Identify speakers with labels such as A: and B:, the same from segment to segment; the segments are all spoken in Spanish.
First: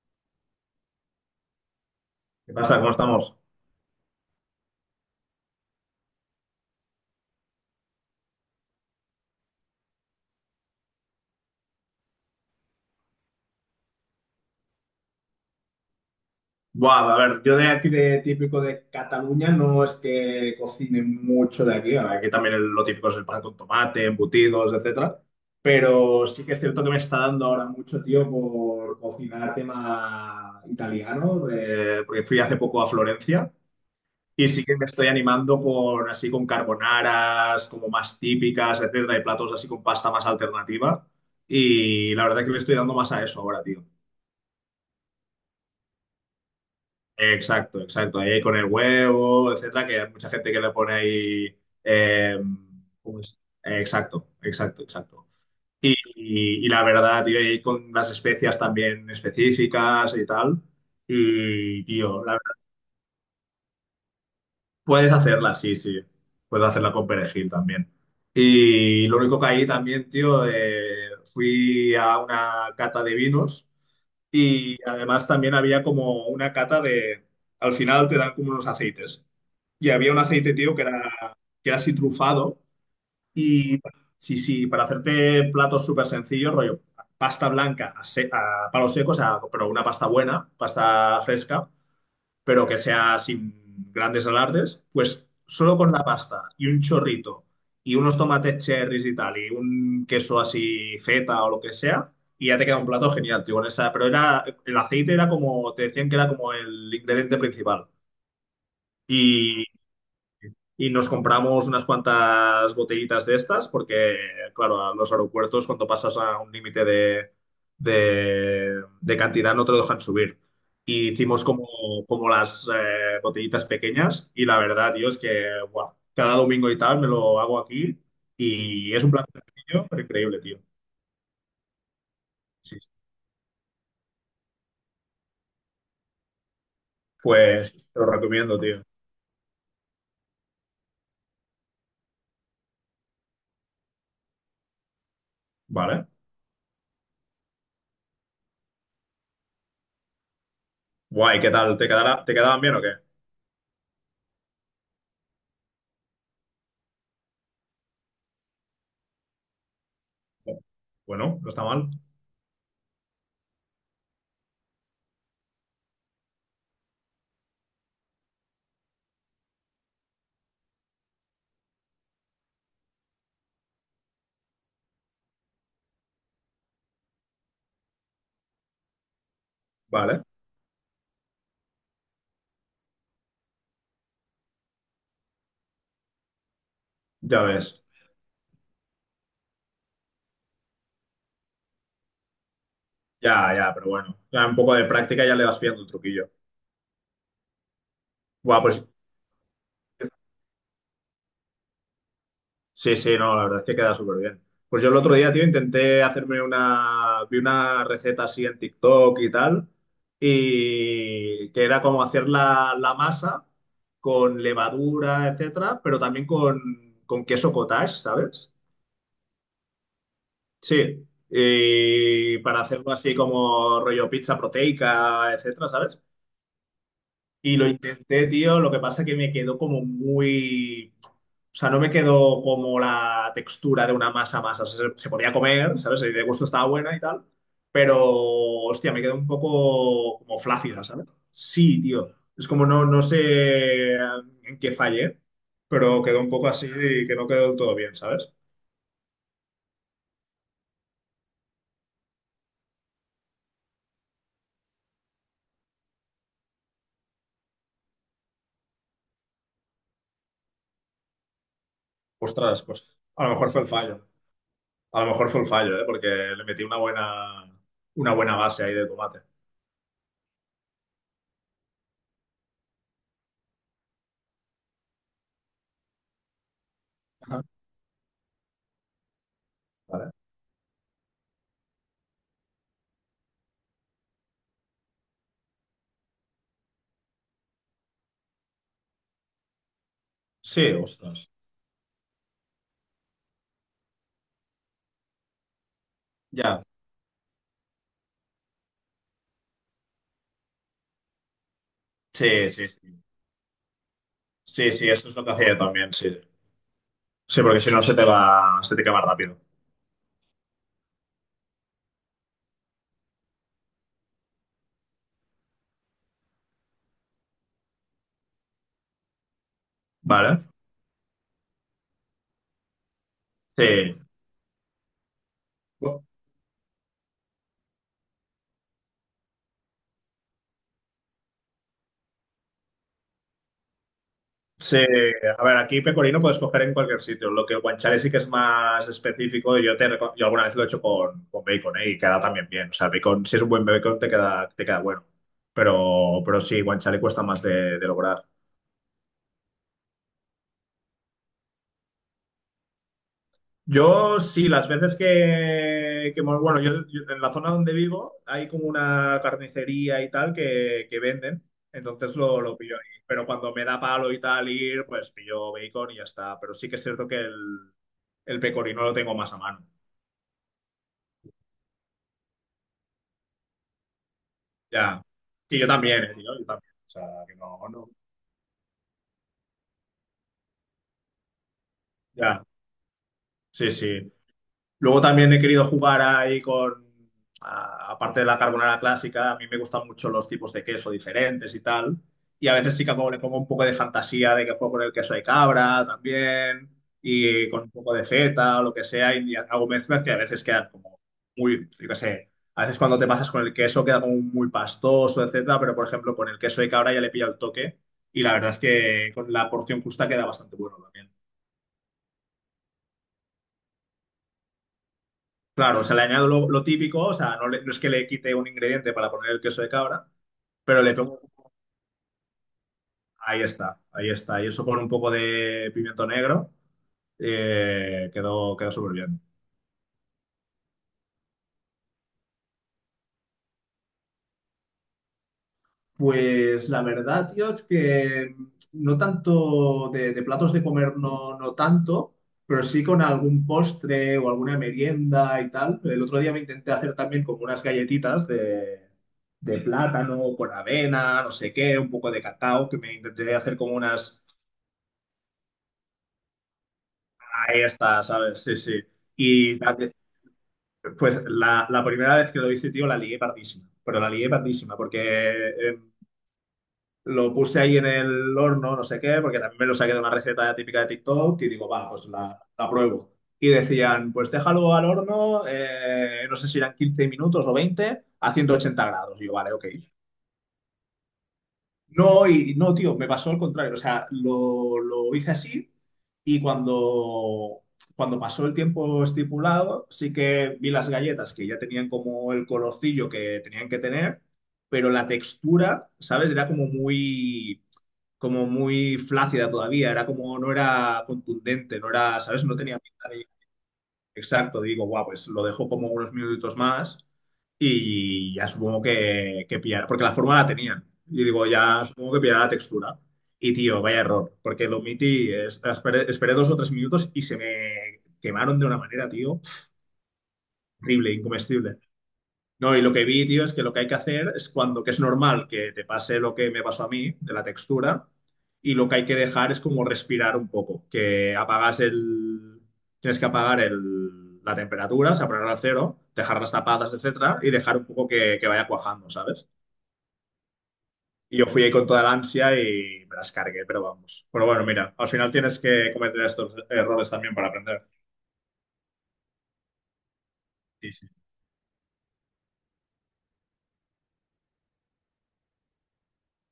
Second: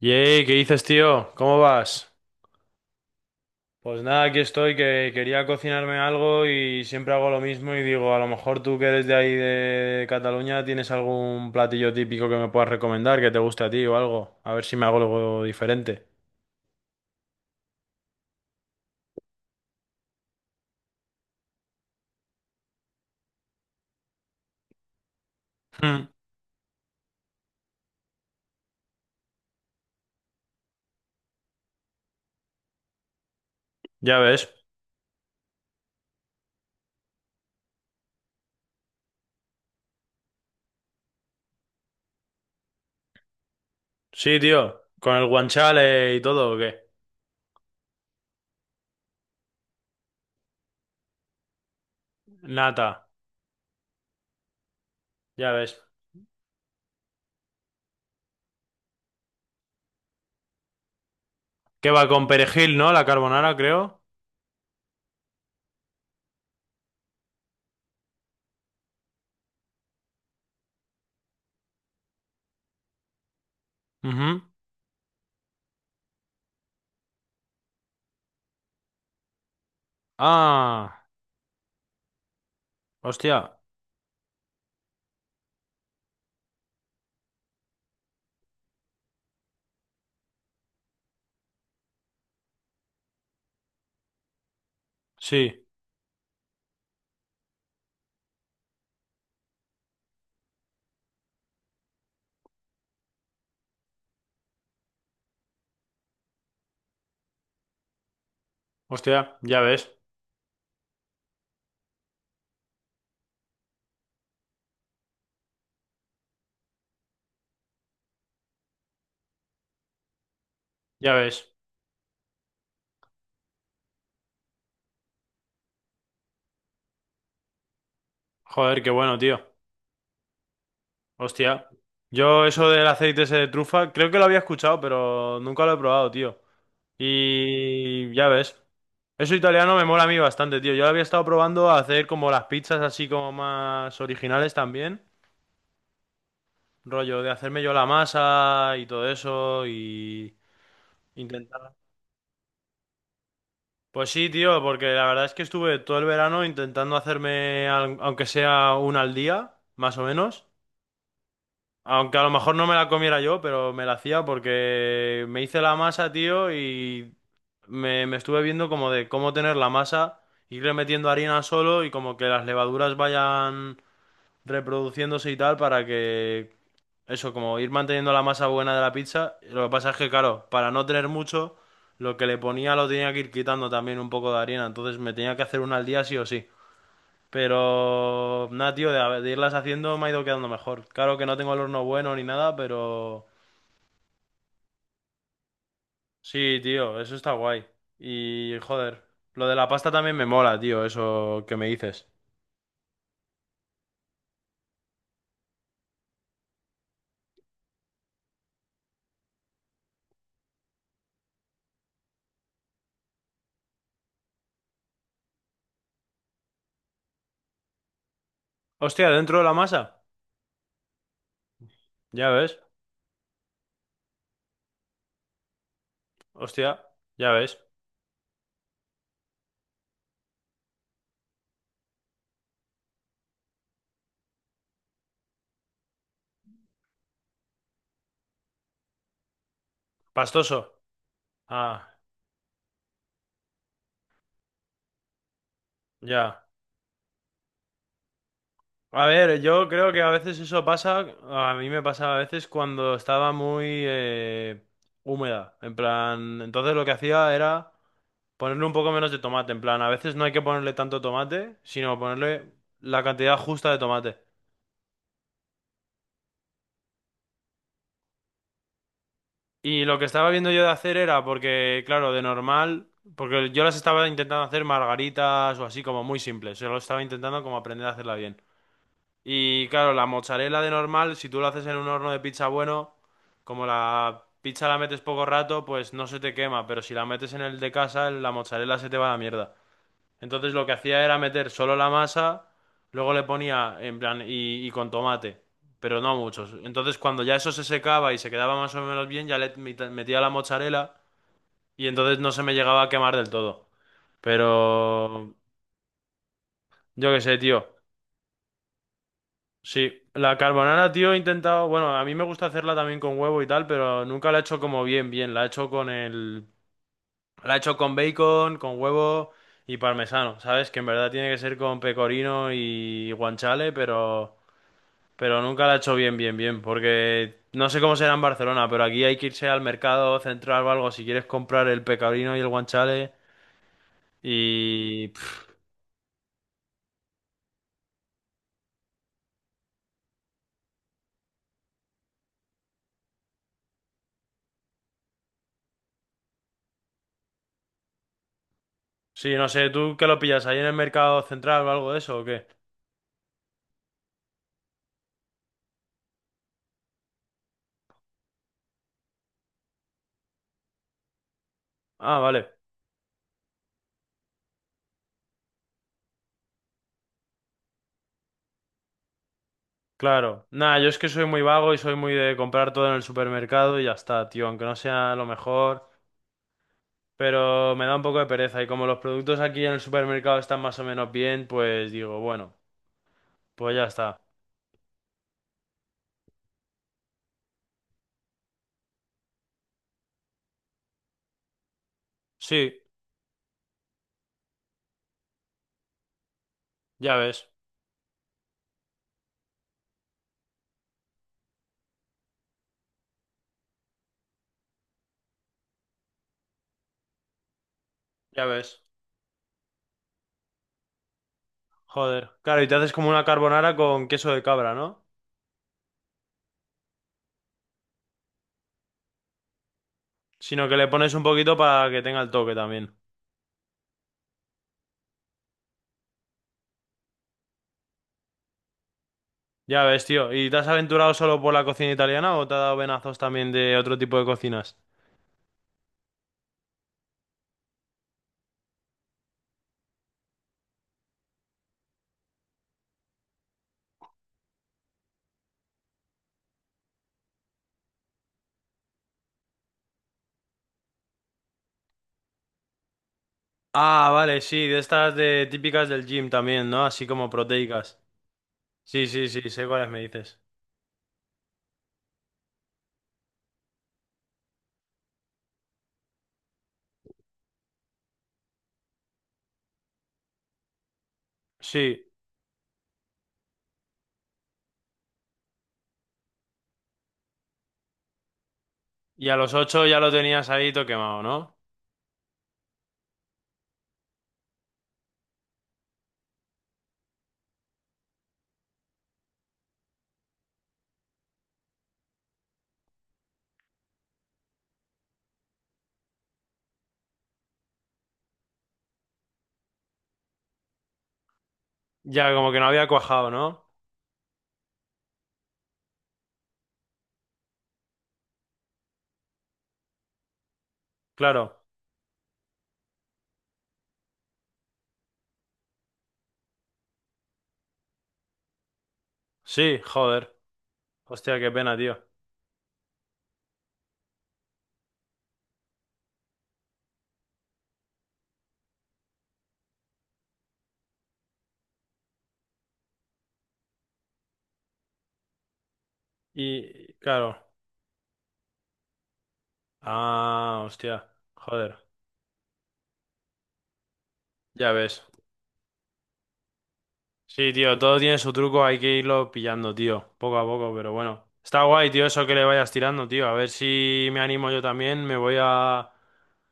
A: Yey, ¿qué dices, tío? ¿Cómo vas?
B: ¿Qué pasa? ¿Cómo estamos?
A: Pues nada, aquí estoy, que quería cocinarme algo y siempre hago lo mismo y digo, a lo mejor tú que eres de ahí de Cataluña tienes algún platillo típico que me puedas recomendar, que te guste a ti o algo, a ver si me hago algo diferente.
B: Buah, a ver, yo de aquí de típico de Cataluña no es que cocine mucho de aquí. Ahora, aquí también lo típico es el pan con tomate, embutidos, etcétera.
A: Hmm,
B: Pero sí que es cierto que me está dando ahora mucho, tío, por cocinar tema italiano, porque fui hace poco a Florencia
A: ya ves.
B: y sí que me estoy animando con así con carbonaras como más típicas, etcétera, y platos así con pasta más alternativa. Y la verdad que me estoy dando más a eso ahora, tío.
A: Sí, tío, con el guanchale y todo, ¿o qué?
B: Exacto, exacto. Ahí con el huevo, etcétera, que hay mucha gente que le pone ahí. eh,
A: Nata,
B: ¿Cómo es? Exacto, exacto, exacto.
A: ya ves.
B: Y la verdad, tío, y con las especias también específicas y tal. Y,
A: ¿Qué va
B: tío,
A: con
B: la verdad,
A: perejil, no? La carbonara, creo.
B: puedes hacerla, sí, sí. Puedes hacerla con perejil también. Y lo único que ahí también, tío, fui a una cata de vinos
A: Ujú.
B: y además también había como una cata de. Al final te dan como unos aceites. Y había un aceite, tío,
A: Ah,
B: que era así trufado.
A: hostia,
B: Y sí, sí, para hacerte platos súper sencillos, rollo, pasta blanca a palos secos, a- pero una pasta buena, pasta fresca, pero que sea sin grandes alardes, pues
A: sí,
B: solo con la pasta y un chorrito y unos tomates cherries y tal, y un queso así feta o lo que sea. Y ya te queda un plato genial, tío, con esa. Pero era, el aceite era como, te decían que era como el ingrediente principal.
A: hostia, ya
B: Y,
A: ves,
B: y nos compramos unas cuantas botellitas de estas, porque, claro, a los aeropuertos cuando pasas a un límite de cantidad no te lo dejan subir. Y
A: ya
B: hicimos
A: ves.
B: como, como las botellitas pequeñas y la verdad, tío, es que buah, cada domingo y tal me lo hago aquí
A: Joder, qué
B: y es un
A: bueno,
B: plan
A: tío.
B: sencillo, pero increíble, tío.
A: Hostia, yo eso
B: Sí,
A: del
B: sí.
A: aceite ese de trufa, creo que lo había escuchado, pero nunca lo he probado, tío.
B: Pues te lo
A: Y ya ves,
B: recomiendo, tío.
A: eso italiano me mola a mí bastante, tío. Yo lo había estado probando a hacer como las pizzas así como más originales también,
B: Vale.
A: rollo de hacerme yo la masa y todo eso y
B: Guay, ¿qué
A: intentar.
B: tal? ¿Te quedará, te quedaban bien o qué?
A: Pues sí, tío, porque la verdad es que estuve todo el verano intentando hacerme, aunque sea una al día, más o menos.
B: Bueno, no está mal.
A: Aunque a lo mejor no me la comiera yo, pero me la hacía porque me hice la masa, tío, y me estuve viendo como de cómo tener la masa, irle metiendo harina solo y como que las levaduras vayan reproduciéndose y tal para que eso, como ir manteniendo la masa buena de la pizza. Lo que pasa es que,
B: Vale,
A: claro, para no tener mucho, lo que le ponía lo tenía que ir quitando también un poco de harina, entonces me tenía que hacer una al día sí o sí.
B: ya ves.
A: Pero nada, tío, de irlas haciendo me ha ido quedando mejor. Claro que no tengo el horno bueno ni nada, pero
B: Ya, ya, pero bueno, ya un poco de práctica ya le vas pillando el truquillo.
A: sí, tío, eso está guay. Y
B: Guau, pues
A: joder, lo de la pasta también me mola, tío, eso que me dices.
B: sí, sí, no, la verdad es que queda súper bien. Pues yo el otro día, tío, intenté hacerme una, vi una receta así en TikTok y tal, y que era como hacer la masa con levadura, etcétera, pero también con queso cottage, ¿sabes?
A: Hostia, dentro de la masa.
B: Sí,
A: Ya
B: y
A: ves,
B: para hacerlo así como rollo pizza proteica, etcétera, ¿sabes?
A: hostia, ya ves.
B: Y lo intenté, tío, lo que pasa que me quedó como muy... O sea, no me quedó como la textura de una masa masa. O sea, se podía comer, ¿sabes? Y de gusto estaba buena y tal. Pero, hostia, me quedó un poco como
A: Pastoso.
B: flácida, ¿sabes? Sí,
A: Ah,
B: tío. Es como no, no sé en qué fallé, pero quedó un
A: ya.
B: poco así y que no quedó del todo bien, ¿sabes?
A: A ver, yo creo que a veces eso pasa, a mí me pasaba a veces cuando estaba muy húmeda. En plan, entonces lo que hacía era... Ponerle un poco menos de tomate, en plan, a veces no hay que ponerle tanto tomate, sino ponerle
B: Ostras, pues
A: la
B: a lo
A: cantidad
B: mejor fue el
A: justa de
B: fallo.
A: tomate.
B: A lo mejor fue el fallo, ¿eh? Porque le metí una buena base ahí de tomate.
A: Y lo que estaba viendo yo de hacer era, porque, claro, de normal, porque yo las estaba intentando hacer margaritas o así como muy simples, yo lo estaba intentando
B: Ajá.
A: como aprender a hacerla bien. Y claro, la
B: Vale.
A: mozzarella de normal, si tú lo haces en un horno de pizza bueno, como la pizza la metes poco rato, pues no se te quema, pero si la metes en el de casa, la mozzarella se te va a la mierda. Entonces lo
B: Sí,
A: que hacía era
B: ostras.
A: meter solo la masa, luego le ponía en plan y con tomate, pero no muchos.
B: Ya.
A: Entonces cuando ya eso se secaba y se quedaba más o menos bien, ya metía la mozzarella y entonces no se
B: Sí,
A: me
B: sí,
A: llegaba a
B: sí.
A: quemar del todo.
B: Sí, sí, eso es lo que
A: Pero
B: hacía yo también, sí.
A: yo qué sé,
B: Sí, porque
A: tío.
B: si no se te va, se te quema rápido.
A: Sí, la carbonara, tío, he intentado, bueno, a mí me gusta hacerla también con huevo y tal, pero nunca la he hecho como bien, bien. La he hecho con bacon, con huevo y parmesano,
B: Vale.
A: ¿sabes? Que en verdad tiene que ser con pecorino y guanciale,
B: Sí.
A: pero nunca la he hecho
B: Bu-
A: bien, bien, bien, porque no sé cómo será en Barcelona, pero aquí hay que irse al mercado central o algo si quieres comprar el pecorino y el guanchale.
B: sí,
A: Y
B: a
A: pf,
B: ver, aquí pecorino puedes coger en cualquier sitio. Lo que el guanciale sí que es más específico, yo alguna vez lo he hecho con bacon, ¿eh? Y queda también bien. O sea, el bacon, si es un buen bacon, te queda bueno. Pero sí, guanciale cuesta más de lograr.
A: sí, no sé, ¿tú qué lo pillas ahí en el mercado central o algo de eso o qué?
B: Yo sí, las veces bueno, en la zona donde vivo hay como una carnicería y tal que venden, entonces
A: Ah,
B: lo,
A: vale,
B: lo pillo ahí. Pero cuando me da palo y tal ir, pues pillo bacon y ya está. Pero sí que es cierto que el pecorino lo tengo más a mano.
A: claro. Nada, yo es que soy muy vago y soy muy de comprar todo en el supermercado y ya está, tío, aunque no
B: Ya.
A: sea lo
B: Sí, yo
A: mejor,
B: también, tío, yo también. O sea, que no,
A: pero me
B: no.
A: da un poco de pereza y como los productos aquí en el supermercado están más o menos bien, pues digo,
B: Ya.
A: bueno,
B: Sí,
A: pues ya
B: sí.
A: está.
B: Luego también he querido jugar ahí con, a- aparte de la carbonara clásica, a mí me gustan mucho los tipos de queso diferentes y tal. Y a veces
A: Sí,
B: sí que como le pongo un poco de fantasía de que juego con el queso de cabra también
A: ya ves,
B: y con un poco de feta o lo que sea y hago mezclas que a veces quedan como muy, yo qué sé, a veces cuando te pasas con el queso queda como muy pastoso, etcétera, pero por ejemplo con el queso de cabra ya le pilla el toque y la
A: ya
B: verdad es
A: ves.
B: que con la porción justa queda bastante bueno también.
A: Joder. Claro, y te haces como una carbonara con queso de cabra, ¿no?
B: Claro, o sea, le añado lo típico, o sea, no, le- no es que le quite un ingrediente para poner el queso de cabra,
A: Sino que
B: pero
A: le
B: le
A: pones
B: pongo,
A: un poquito para que tenga el toque también.
B: ahí está, y eso con un poco de pimiento negro, quedó, quedó súper bien.
A: Ya ves, tío. ¿Y te has aventurado solo por la cocina italiana o te ha dado venazos también de otro tipo de cocinas?
B: Pues la verdad, tío, es que no tanto de platos de comer, no, no tanto, pero sí con algún postre o alguna merienda y tal. El otro día me intenté hacer también como unas galletitas de plátano con avena, no sé qué, un poco de cacao, que me intenté hacer como
A: Ah,
B: unas...
A: vale, sí, de estas de típicas del gym también, ¿no? Así como
B: Ahí
A: proteicas.
B: está, ¿sabes? Sí, sí.
A: Sí, sí, sí,
B: Y
A: sé
B: la-
A: cuáles
B: que-
A: me dices.
B: pues la primera vez que lo hice, tío, la lié pardísima, pero la lié pardísima, porque eh, lo puse ahí en el horno, no sé qué, porque también me lo saqué de una receta típica de TikTok y digo, va, pues
A: Sí,
B: la pruebo. Y decían, pues déjalo al horno, no sé si eran 15 minutos o 20 a 180 grados. Y
A: y
B: yo,
A: a
B: vale,
A: los
B: ok.
A: 8 ya lo tenías ahí todo quemado, ¿no?
B: No, y no, tío, me pasó al contrario. O sea, lo hice así y cuando, cuando pasó el tiempo estipulado, sí que vi las galletas que ya tenían como el colorcillo que tenían que tener, pero la textura, ¿sabes? Era como muy flácida todavía, era como, no era contundente, no era,
A: Ya,
B: ¿sabes?
A: como
B: No
A: que no
B: tenía
A: había
B: pinta de...
A: cuajado, ¿no?
B: Exacto, digo, guau, pues lo dejo como unos minutitos más y ya supongo que pillará, porque la forma la tenían. Y digo,
A: Claro.
B: ya supongo que pillará la textura. Y tío, vaya error, porque lo omití, es- esperé, esperé 2 o 3 minutos y se me quemaron de una manera, tío,
A: Sí, joder.
B: horrible,
A: Hostia, qué pena,
B: incomestible.
A: tío.
B: No, y lo que vi, tío, es que lo que hay que hacer es cuando, que es normal que te pase lo que me pasó a mí, de la textura, y lo que hay que dejar es como respirar un poco, que apagas el, tienes que apagar el, la temperatura, o sea, ponerla a cero, dejar las tapadas,
A: Y, claro.
B: etcétera, y dejar un poco que vaya cuajando, ¿sabes?
A: Ah, hostia.
B: Y yo fui ahí
A: Joder.
B: con toda la ansia y me las cargué, pero vamos. Pero bueno,
A: Ya
B: mira,
A: ves.
B: al final tienes que cometer estos errores también para
A: Sí, tío,
B: aprender.
A: todo tiene su truco, hay que irlo pillando, tío, poco a poco, pero
B: Sí, sí.
A: bueno. Está guay, tío, eso que le vayas tirando, tío. A ver si me animo yo también, me voy a...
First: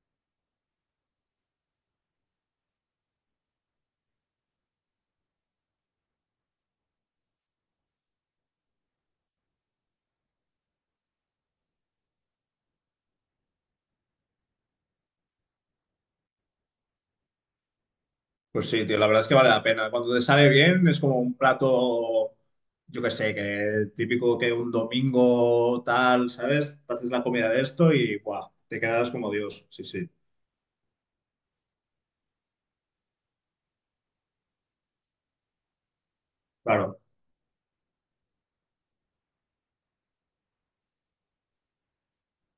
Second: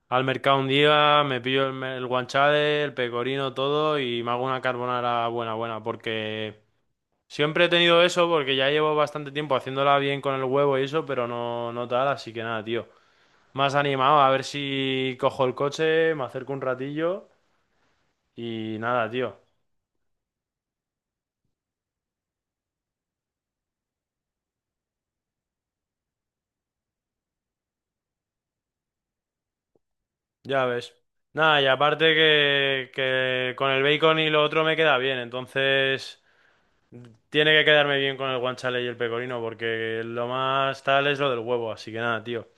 A: al mercado un día, me pillo el, me- el guanchale, el pecorino, todo y me hago una carbonara buena, buena, porque siempre he tenido eso, porque ya llevo bastante tiempo haciéndola bien con el huevo y eso, pero no, no tal, así que nada, tío. Más animado, a ver si cojo el coche, me acerco un ratillo
B: Pues
A: y
B: sí, tío, la
A: nada,
B: verdad es que
A: tío.
B: vale la pena. Cuando te sale bien, es como un plato, yo qué sé, que típico que un domingo tal, ¿sabes? Te haces la comida de esto y ¡buah! Te quedas como Dios. Sí, sí.
A: Ya ves. Nada, y aparte que con el bacon y lo otro me queda bien, entonces
B: Claro,
A: tiene que quedarme bien con el guanciale y el pecorino, porque lo más tal es lo del huevo, así que nada, tío.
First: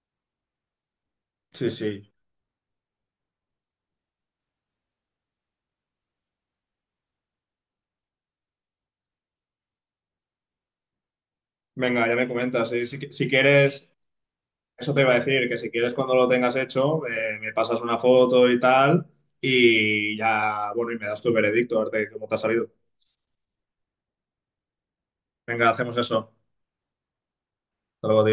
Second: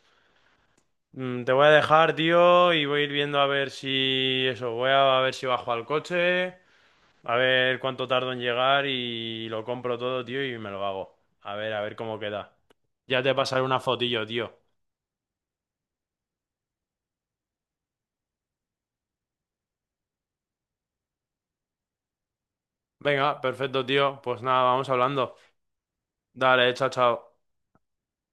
A: Mm, te voy a
B: sí, sí.
A: dejar, tío, y voy a ir viendo a ver si eso, voy a ver si bajo al coche, a ver cuánto tardo en llegar y lo compro todo, tío, y me lo hago. A ver
B: Venga, ya
A: cómo
B: me
A: queda.
B: comentas. Si, qui-
A: Ya
B: si
A: te pasaré una
B: quieres,
A: fotillo, tío.
B: eso te iba a decir, que si quieres cuando lo tengas hecho, me pasas una foto y tal, y ya, bueno, y me das tu veredicto, a ver de cómo te ha salido.
A: Venga, perfecto, tío. Pues nada, vamos hablando.
B: Venga, hacemos eso.
A: Dale, chao, chao.
B: Hasta luego, tío.